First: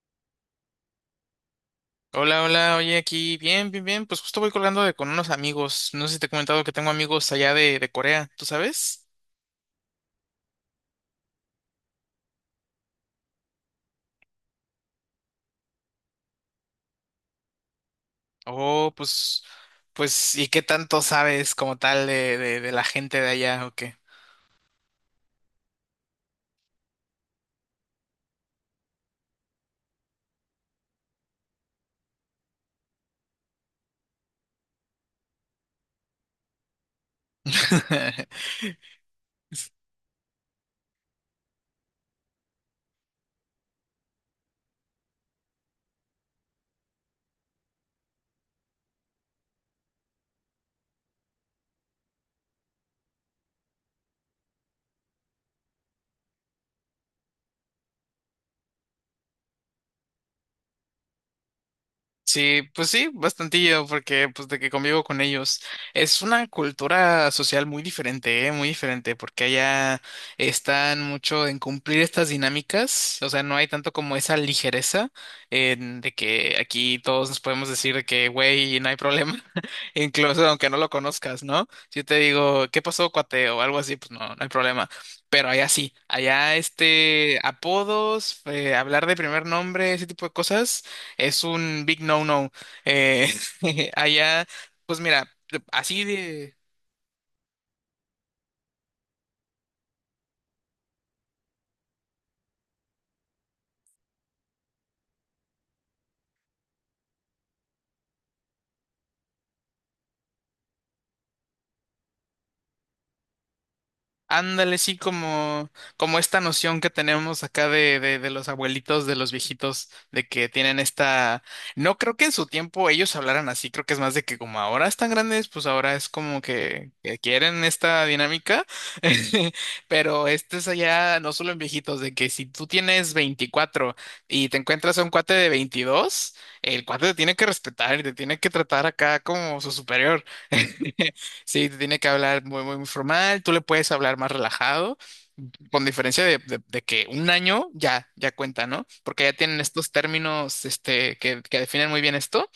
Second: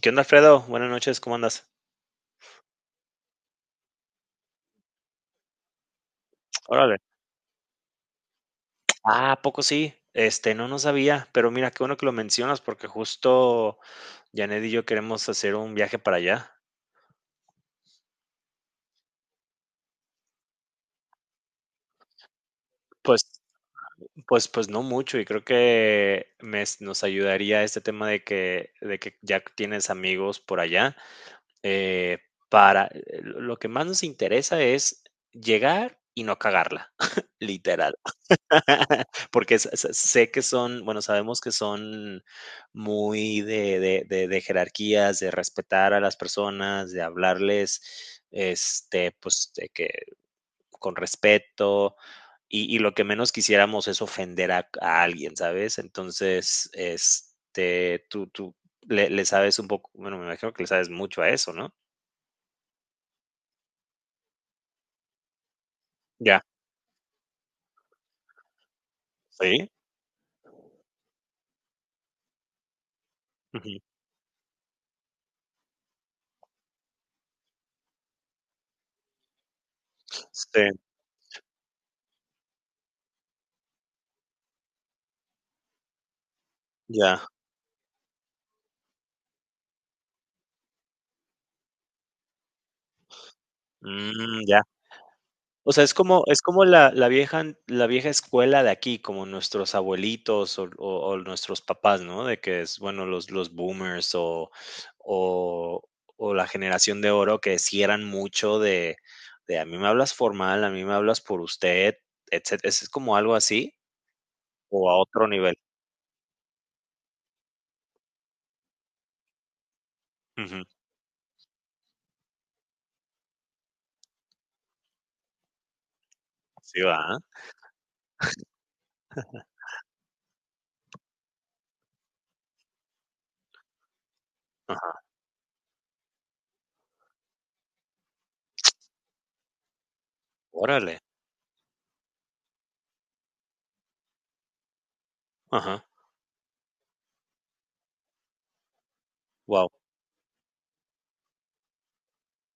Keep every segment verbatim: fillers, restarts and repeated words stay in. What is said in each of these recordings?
¿Qué onda, Alfredo? Buenas noches, ¿cómo andas? Hola, hola, oye, aquí, bien, bien, bien, pues justo voy colgando de con unos amigos, no sé si te he comentado que tengo Órale. amigos allá de, de Corea, ¿tú sabes? Ah, ¿a poco sí? Este, no, no sabía, pero mira, qué bueno que lo mencionas porque justo Janet y yo queremos hacer un viaje para allá. Oh, pues, pues, ¿y qué tanto sabes como tal de, de, de la gente Pues, de allá o qué? pues, pues no mucho y creo que me es- nos ayudaría este tema de que, de que ya tienes amigos por allá. eh, para, eh, lo lo que más nos interesa es llegar y no cagarla, literal. Porque s- s- sé que son, bueno, sabemos que son muy de, de- de- de jerarquías, de respetar a las personas, de hablarles, este, pues, de que con respeto. Y, y lo que menos quisiéramos es ofender a, a alguien, ¿sabes? Entonces, este, tú, tú le, le sabes un poco, bueno, me imagino que le sabes mucho a eso, ¿no? Sí, pues sí, bastantillo, porque pues de que convivo con ellos. Es Ya, una cultura social muy diferente, ¿eh? Muy diferente, porque sí. allá están mucho en cumplir estas dinámicas, o sea, no hay Ujú. tanto como esa ligereza en de que aquí todos nos podemos decir de que, güey, no hay problema, incluso Sí, aunque no lo conozcas, ¿no? Si yo te digo, ¿qué pasó, cuate? O algo así, pues no, no hay problema. Pero allá sí, allá ya. este apodos, eh, hablar de primer nombre, ese tipo de cosas es un big no-no. Eh, Mm, allá, ya. pues mira, O sea, es así como es de... como la la vieja la vieja escuela de aquí, como nuestros abuelitos o o o nuestros papás, ¿no? De que es, bueno, los los boomers o o o la generación de oro, que sí eran mucho de de: "A mí me hablas formal, a mí me hablas por usted", etcétera. ¿Es como algo así Ándale, o a sí, otro nivel? como, como esta noción que tenemos acá de, de, de los abuelitos, de los viejitos, de que Ujú. tienen esta... No creo que en su tiempo ellos hablaran así, creo que es más de que como ahora están grandes, pues ahora es como Sí, que, que ¿verdad? quieren esta dinámica, pero este es allá no solo en viejitos, de que si tú tienes veinticuatro y te encuentras a Ajá. un cuate de veintidós, el cuate te tiene que respetar y te tiene que tratar acá como su superior. Órale. Sí, te tiene que hablar muy, muy formal, tú le puedes hablar más relajado, Ajá. con diferencia de, de- de que un año ya, ya cuenta, ¿no? Porque ya tienen Guau. estos términos, este, que, que definen muy bien esto.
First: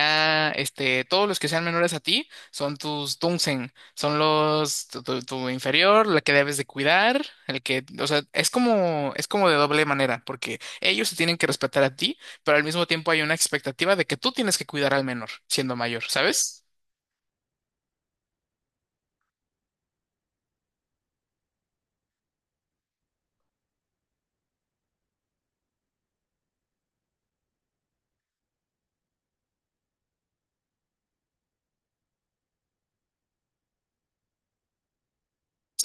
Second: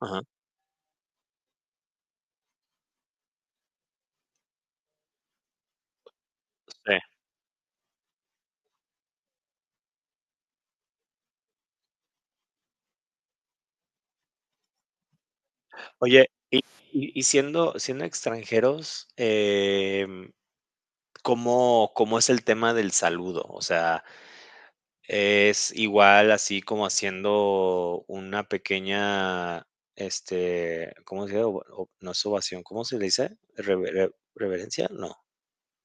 Ajá. este, todos los que sean menores a ti son tus dunsen, son los, tu, tu- tu inferior, la que debes de Sí. cuidar, el que, o sea, es como, es como de doble manera, porque ellos se tienen que respetar a ti, pero al mismo tiempo hay una expectativa de que tú tienes que cuidar al menor, siendo mayor, Oye, ¿sabes? y y siendo siendo extranjeros, em cómo, ¿cómo es el tema del saludo? O sea, ¿es igual así como haciendo una pequeña, este, cómo se dice? O- o- No es ovación, ¿cómo se le dice? Rever- re- ¿Reverencia? No,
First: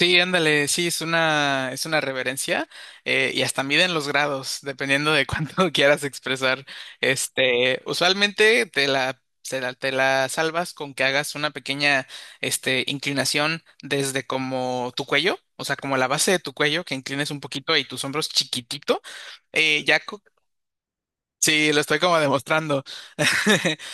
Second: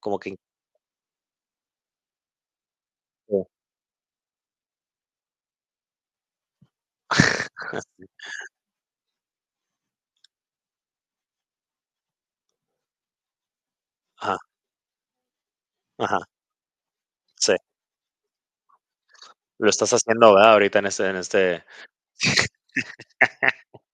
como que... ándale, sí, es una, es una reverencia eh, y hasta miden los grados, dependiendo de cuánto quieras expresar. Este, usualmente te la, se la- te la salvas con que hagas una pequeña este, inclinación desde Ajá, como tu cuello, o sea, como la ajá, base de tu cuello, que inclines un sí. poquito y tus hombros chiquitito. Lo Eh, estás ya, co- haciendo, ¿verdad? Ahorita en este, en este, sí, lo estoy como demostrando.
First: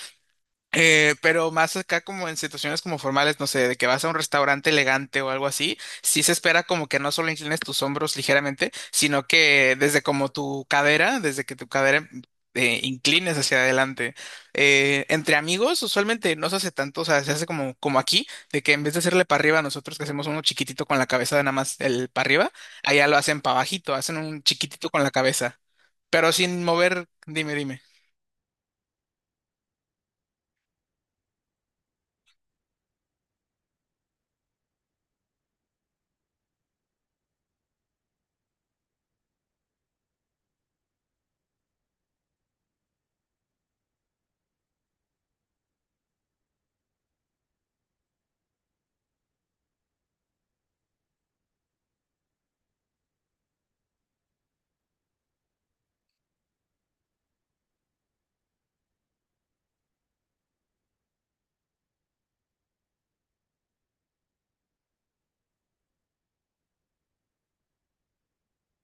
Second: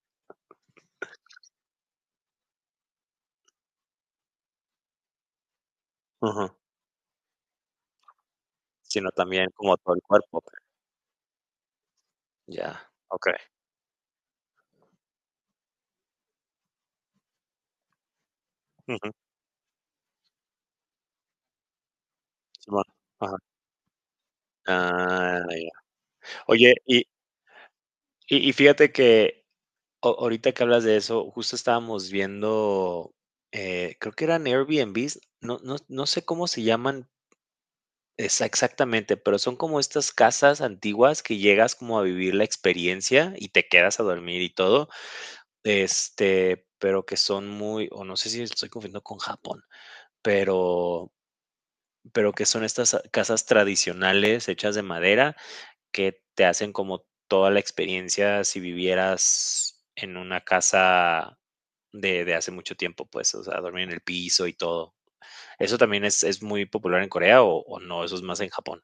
Eh, pero más acá como en situaciones como formales, no sé, de que vas a un restaurante elegante o algo así, sí se ujú, espera como que no solo inclines tus hombros ligeramente, sino sino también que como todo el desde como cuerpo. tu cadera, desde que tu cadera eh, Ya, ok. inclines hacia adelante. Eh, entre amigos usualmente no se hace tanto, o sea, se hace como, como aquí, de que en vez de Ujú, hacerle para arriba, nosotros que hacemos uno chiquitito con la cabeza de nada más el para arriba, simón, allá lo ajá. hacen para abajito, hacen un chiquitito con la Ah, cabeza, ya. pero sin Oye, y, mover, dime, dime. y, y fíjate que A- ahorita que hablas de eso, justo estábamos viendo, eh, creo que eran Airbnbs, no, no, no sé cómo se llaman exa- exactamente, pero son como estas casas antiguas, que llegas como a vivir la experiencia y te quedas a dormir y todo, este, pero que son muy, o no sé si estoy confundiendo con Japón, pero, pero que son estas ah, casas tradicionales hechas de madera, que te hacen como toda la experiencia si vivieras en una casa de, de hace mucho tiempo, pues, o sea, dormir en el piso y todo. ¿Eso también es, es muy popular en Corea o, o no? ¿Eso es más en Japón?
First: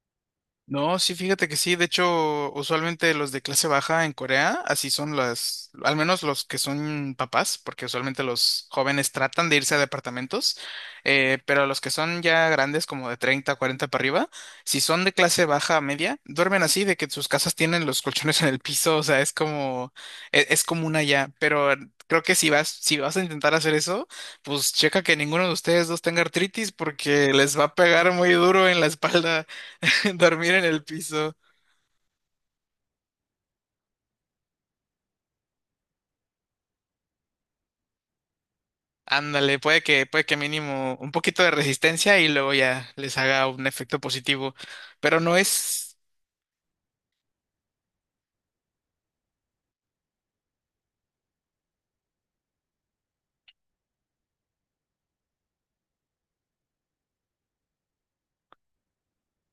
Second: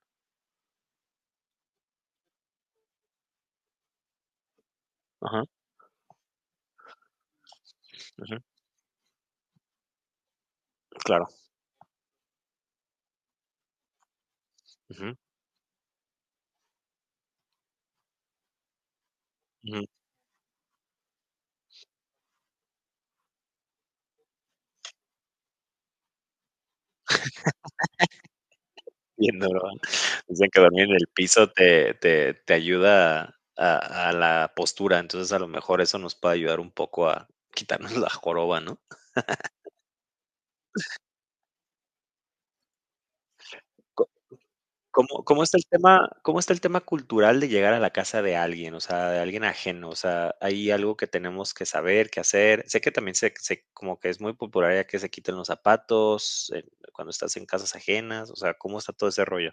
No, sí, fíjate que sí. De hecho, usualmente los de clase baja en Corea, así son Ajá, las, al menos los que son papás, porque usualmente ujú, los jóvenes tratan de irse a departamentos, claro. eh, pero los que son ya grandes, como de treinta, cuarenta para arriba, si son de Ujú, clase baja a media, duermen así, de que sus casas tienen los colchones en el piso, o sea, es ujú. como, e- es, común allá, pero... Creo que si vas, si vas a intentar hacer eso, pues checa que ninguno de ustedes dos tenga artritis porque les va a pegar muy duro en la Bien espalda. duro. Dicen Dormir que en el dormir en el piso. piso te, te, te ayuda a, a la postura, entonces a lo mejor eso nos puede ayudar un poco a quitarnos la joroba, ¿no? Ándale, puede que, puede que mínimo un poquito de resistencia y luego ya les haga un efecto positivo. Pero ¿Cómo no cómo está el es tema, cómo está el tema cultural, de llegar a la casa de alguien? O sea, de alguien ajeno, o sea, ¿hay algo que tenemos que saber, que hacer? Sé que también se se como que es muy popular ya, que se quiten los zapatos, eh, cuando estás en casas ajenas, o sea, ¿cómo está todo ese rollo?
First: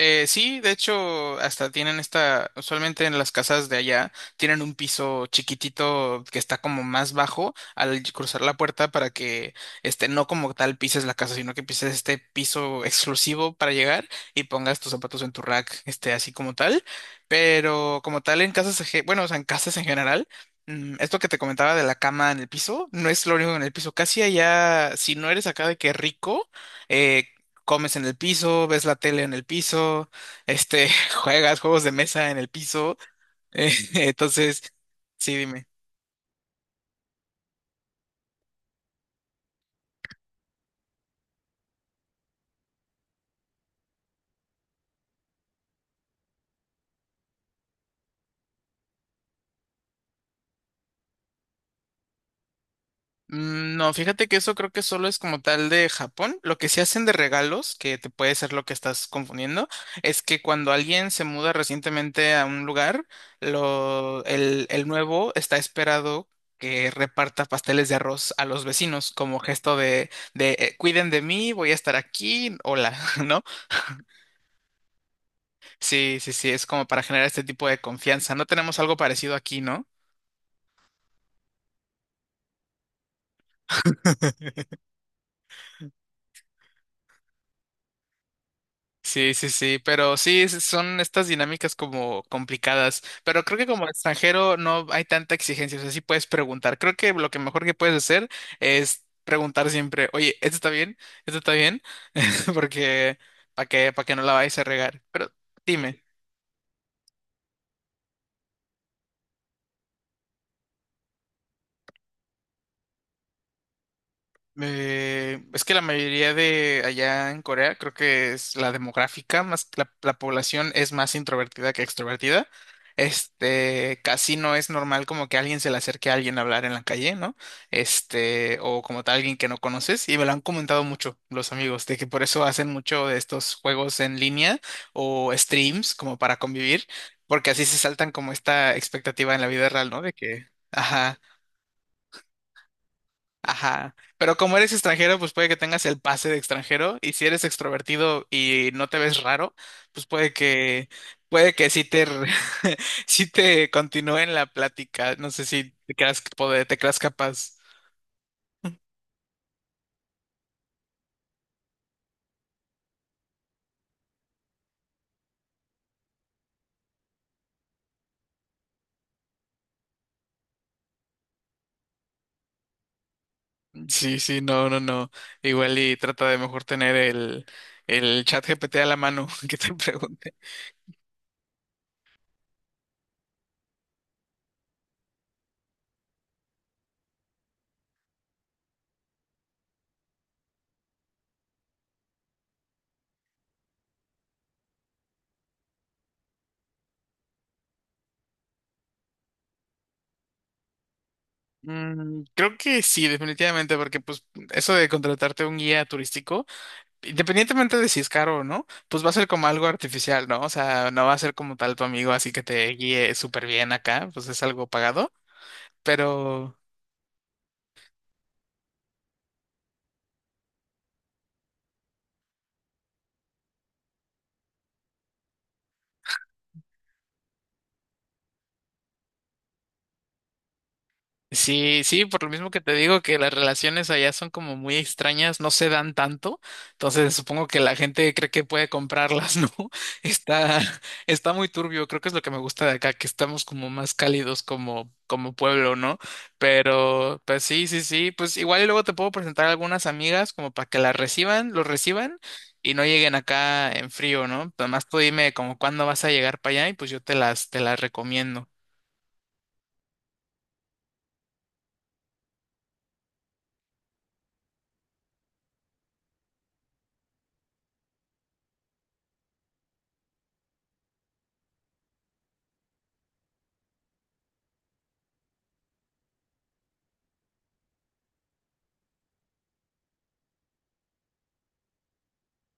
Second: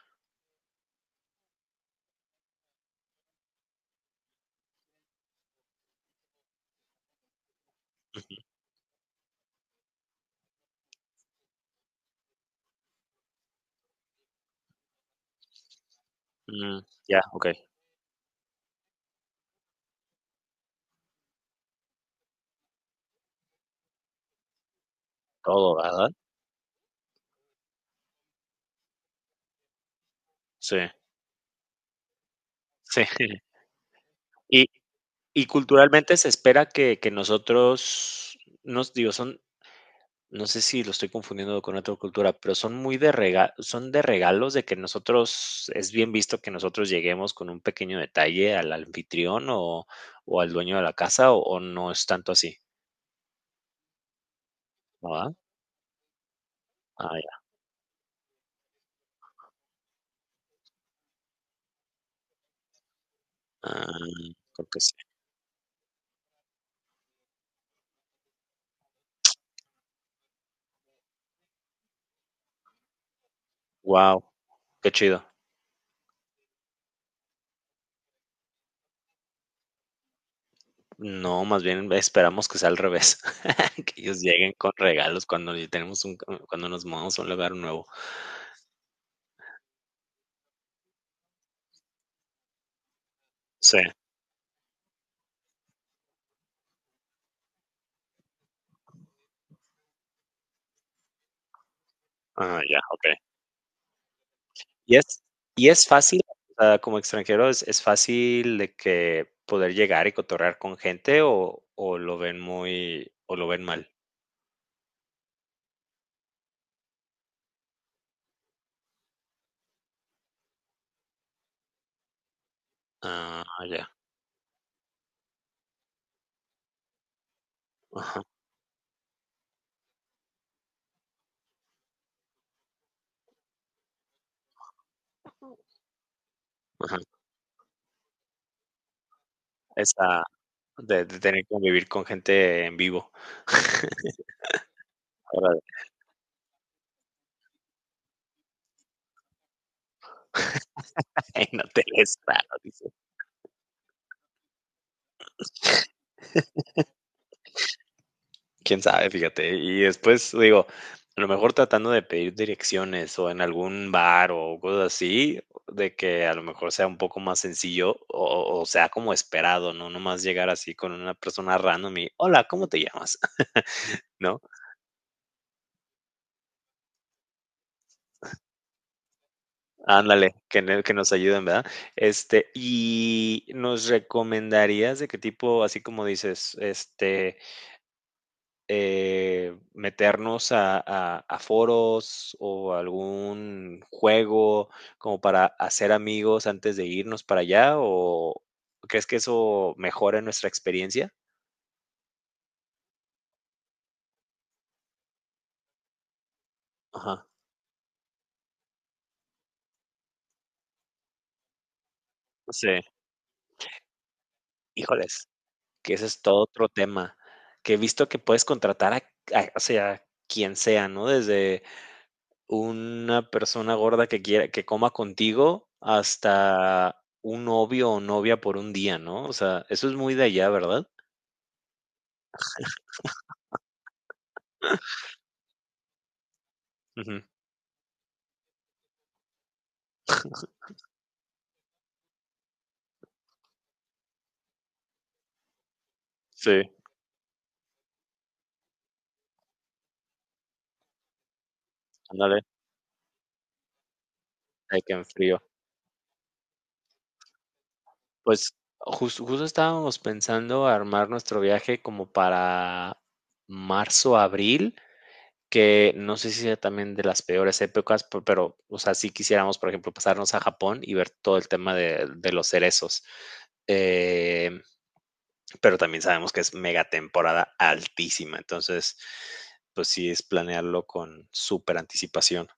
Eh, sí, de hecho, hasta tienen esta, usualmente en las casas de allá, tienen un piso chiquitito que está como más bajo al cruzar la puerta para que, este, no como tal pises la casa, sino que pises este piso exclusivo para llegar y pongas tus zapatos en tu rack, este, así como Mm, tal. ya, okey, Pero como tal en casas, eje- bueno, o sea, en casas en general. mm, Esto que te comentaba de la cama en el piso, no es lo único en el piso. Casi allá, si no eres acá de todo, que ¿verdad? rico, eh, comes en el piso, ves la tele en el piso, Sí, este, juegas juegos de mesa en el piso. sí. eh, Y entonces, sí, y dime. culturalmente se espera que que nosotros nos digo, son no sé si lo estoy confundiendo con otra cultura, pero son muy de rega son de regalos, de que nosotros, es bien visto que nosotros lleguemos con un pequeño detalle al anfitrión o o al dueño de la casa, ¿o o no es tanto así? Mm, No, fíjate que eso creo que solo ¿No, es verdad? como tal de Japón. Lo que se hacen de Ah, ya. regalos, que te puede ser lo que estás confundiendo, es que cuando alguien se muda recientemente a un lugar, Ah, lo, el, creo que el sí. nuevo está esperado que reparta pasteles de arroz a los vecinos como gesto de, de eh, cuiden de mí, voy a estar aquí, hola, ¿no? Guau, qué chido. Sí, sí, sí, es como para generar este tipo de confianza. No tenemos algo parecido aquí, ¿no? No, más bien esperamos que sea al revés, que ellos lleguen con regalos cuando ya tenemos un cuando nos mudamos a un lugar nuevo. Sí, sí, sí, pero sí, es- son estas dinámicas como complicadas, pero creo que Sí. como extranjero no hay tanta exigencia, o sea, sí puedes preguntar. Creo que lo que mejor que puedes hacer es preguntar siempre, oye, ¿esto está bien? ¿Esto está bien? Ah, ya, okey. Porque para que, para que no la vayas a Y regar. es Pero y es dime. fácil, o sea, como extranjero, ¿es es fácil de que poder llegar y cotorrear con gente o o lo ven muy o lo ven mal? Eh, es que la mayoría de allá en Corea, creo que es la demográfica, más la, la población es más introvertida que extrovertida. Ah, ya. Este, casi no es normal como que alguien se le acerque a alguien a hablar en la calle, ¿no? Ajá. Este, o como tal alguien que no conoces, y me lo han comentado mucho los amigos, de que por eso hacen mucho de estos juegos en línea o streams como para convivir, Ajá. porque así se saltan como esta expectativa en la vida real, ¿no? De Esa que, de de ajá. tener que convivir con gente en vivo. Ajá, pero como eres extranjero, pues puede que Órale, tengas el pase de extranjero y si eres extrovertido y no te ves raro, pues puede que puede en que sí te hoteles re- raros, dice. sí te continúe en la plática. No sé si te creas poder, te creas capaz. Quién sabe, fíjate. Y después, digo, a lo mejor tratando de pedir direcciones o en algún bar o cosas así, de que a lo mejor sea un poco más sencillo o, o sea como esperado, ¿no? No más llegar así con una persona random y, hola, ¿cómo te llamas? Sí, sí, ¿No? no, no, no. Igual y trata de mejor tener el el chat G P T a la mano. Que te pregunte. Ándale, que, ne- que nos ayuden, ¿verdad? Este, y ¿nos recomendarías de qué tipo, así como dices, este, eh, meternos a, a- a foros o algún juego, como para hacer amigos antes de irnos para allá? ¿O crees que eso mejora nuestra experiencia? Mm, creo que sí, definitivamente, porque pues eso de contratarte un guía turístico. Ajá. Independientemente de si es caro o no, pues va a ser como algo artificial, ¿no? O sea, no va a ser como tal tu amigo, así que te Sí. guíe súper bien acá, pues es algo pagado, Híjoles, que ese es todo pero otro tema. Que he visto que puedes contratar a, a- o sea, quien sea, ¿no? Desde una persona gorda que quiera, que coma contigo, hasta un novio o novia por un día, ¿no? O sea, eso es muy de allá, ¿verdad? sí, sí, por lo mismo que te digo que las relaciones allá son como muy extrañas, no se dan tanto, entonces supongo que la gente cree que puede comprarlas, ¿no? Está, está muy turbio, creo que es lo que me gusta de acá, que estamos como más cálidos como, como pueblo, ¿no? Sí, Pero, pues sí, sí, sí, pues igual y luego te puedo presentar a algunas amigas como para que las reciban, los reciban ándale, y no lleguen acá en frío, ¿no? hay Además que tú en dime frío. como cuándo vas a llegar para allá y pues yo te las, te las recomiendo. Pues, jus justo estábamos pensando armar nuestro viaje como para marzo, abril, que no sé si sea también de las peores épocas, pe pero, o sea, sí quisiéramos, por ejemplo, pasarnos a Japón y ver todo el tema de de los cerezos, em, pero también sabemos que es mega temporada altísima, entonces, pues sí, es planearlo con superanticipación.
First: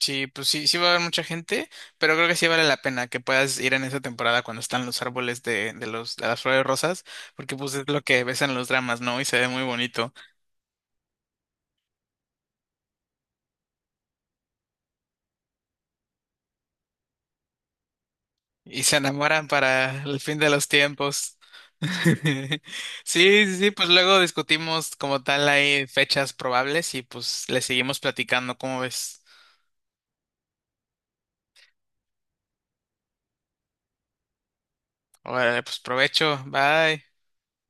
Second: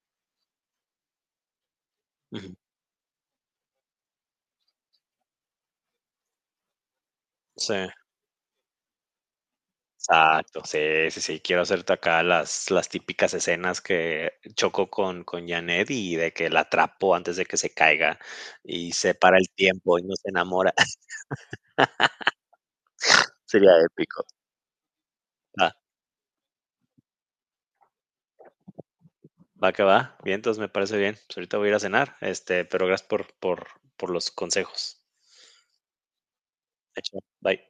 Sí, pues sí, sí va a haber mucha gente, pero creo que sí Ujú. vale la pena que puedas ir en esa temporada cuando están los árboles de, de los, de las flores rosas, porque pues Sí. es lo que ves en los dramas, ¿no? Y se ve muy bonito. Exacto, sí, sí, sí, quiero hacerte acá las, las típicas escenas, que choco con, con Janet y de que la atrapo antes de que se caiga Y y se se para enamoran el tiempo para y no el se fin de los enamora. tiempos. Sí, sí, sí, Sería pues luego épico. discutimos como tal Va, ahí fechas probables y pues le seguimos platicando, ¿cómo ves? va que va. Bien, entonces me parece bien. Pues ahorita voy a ir a cenar, este, pero gracias por, por, por los consejos. Órale, pues provecho, bye. Hecho, bye.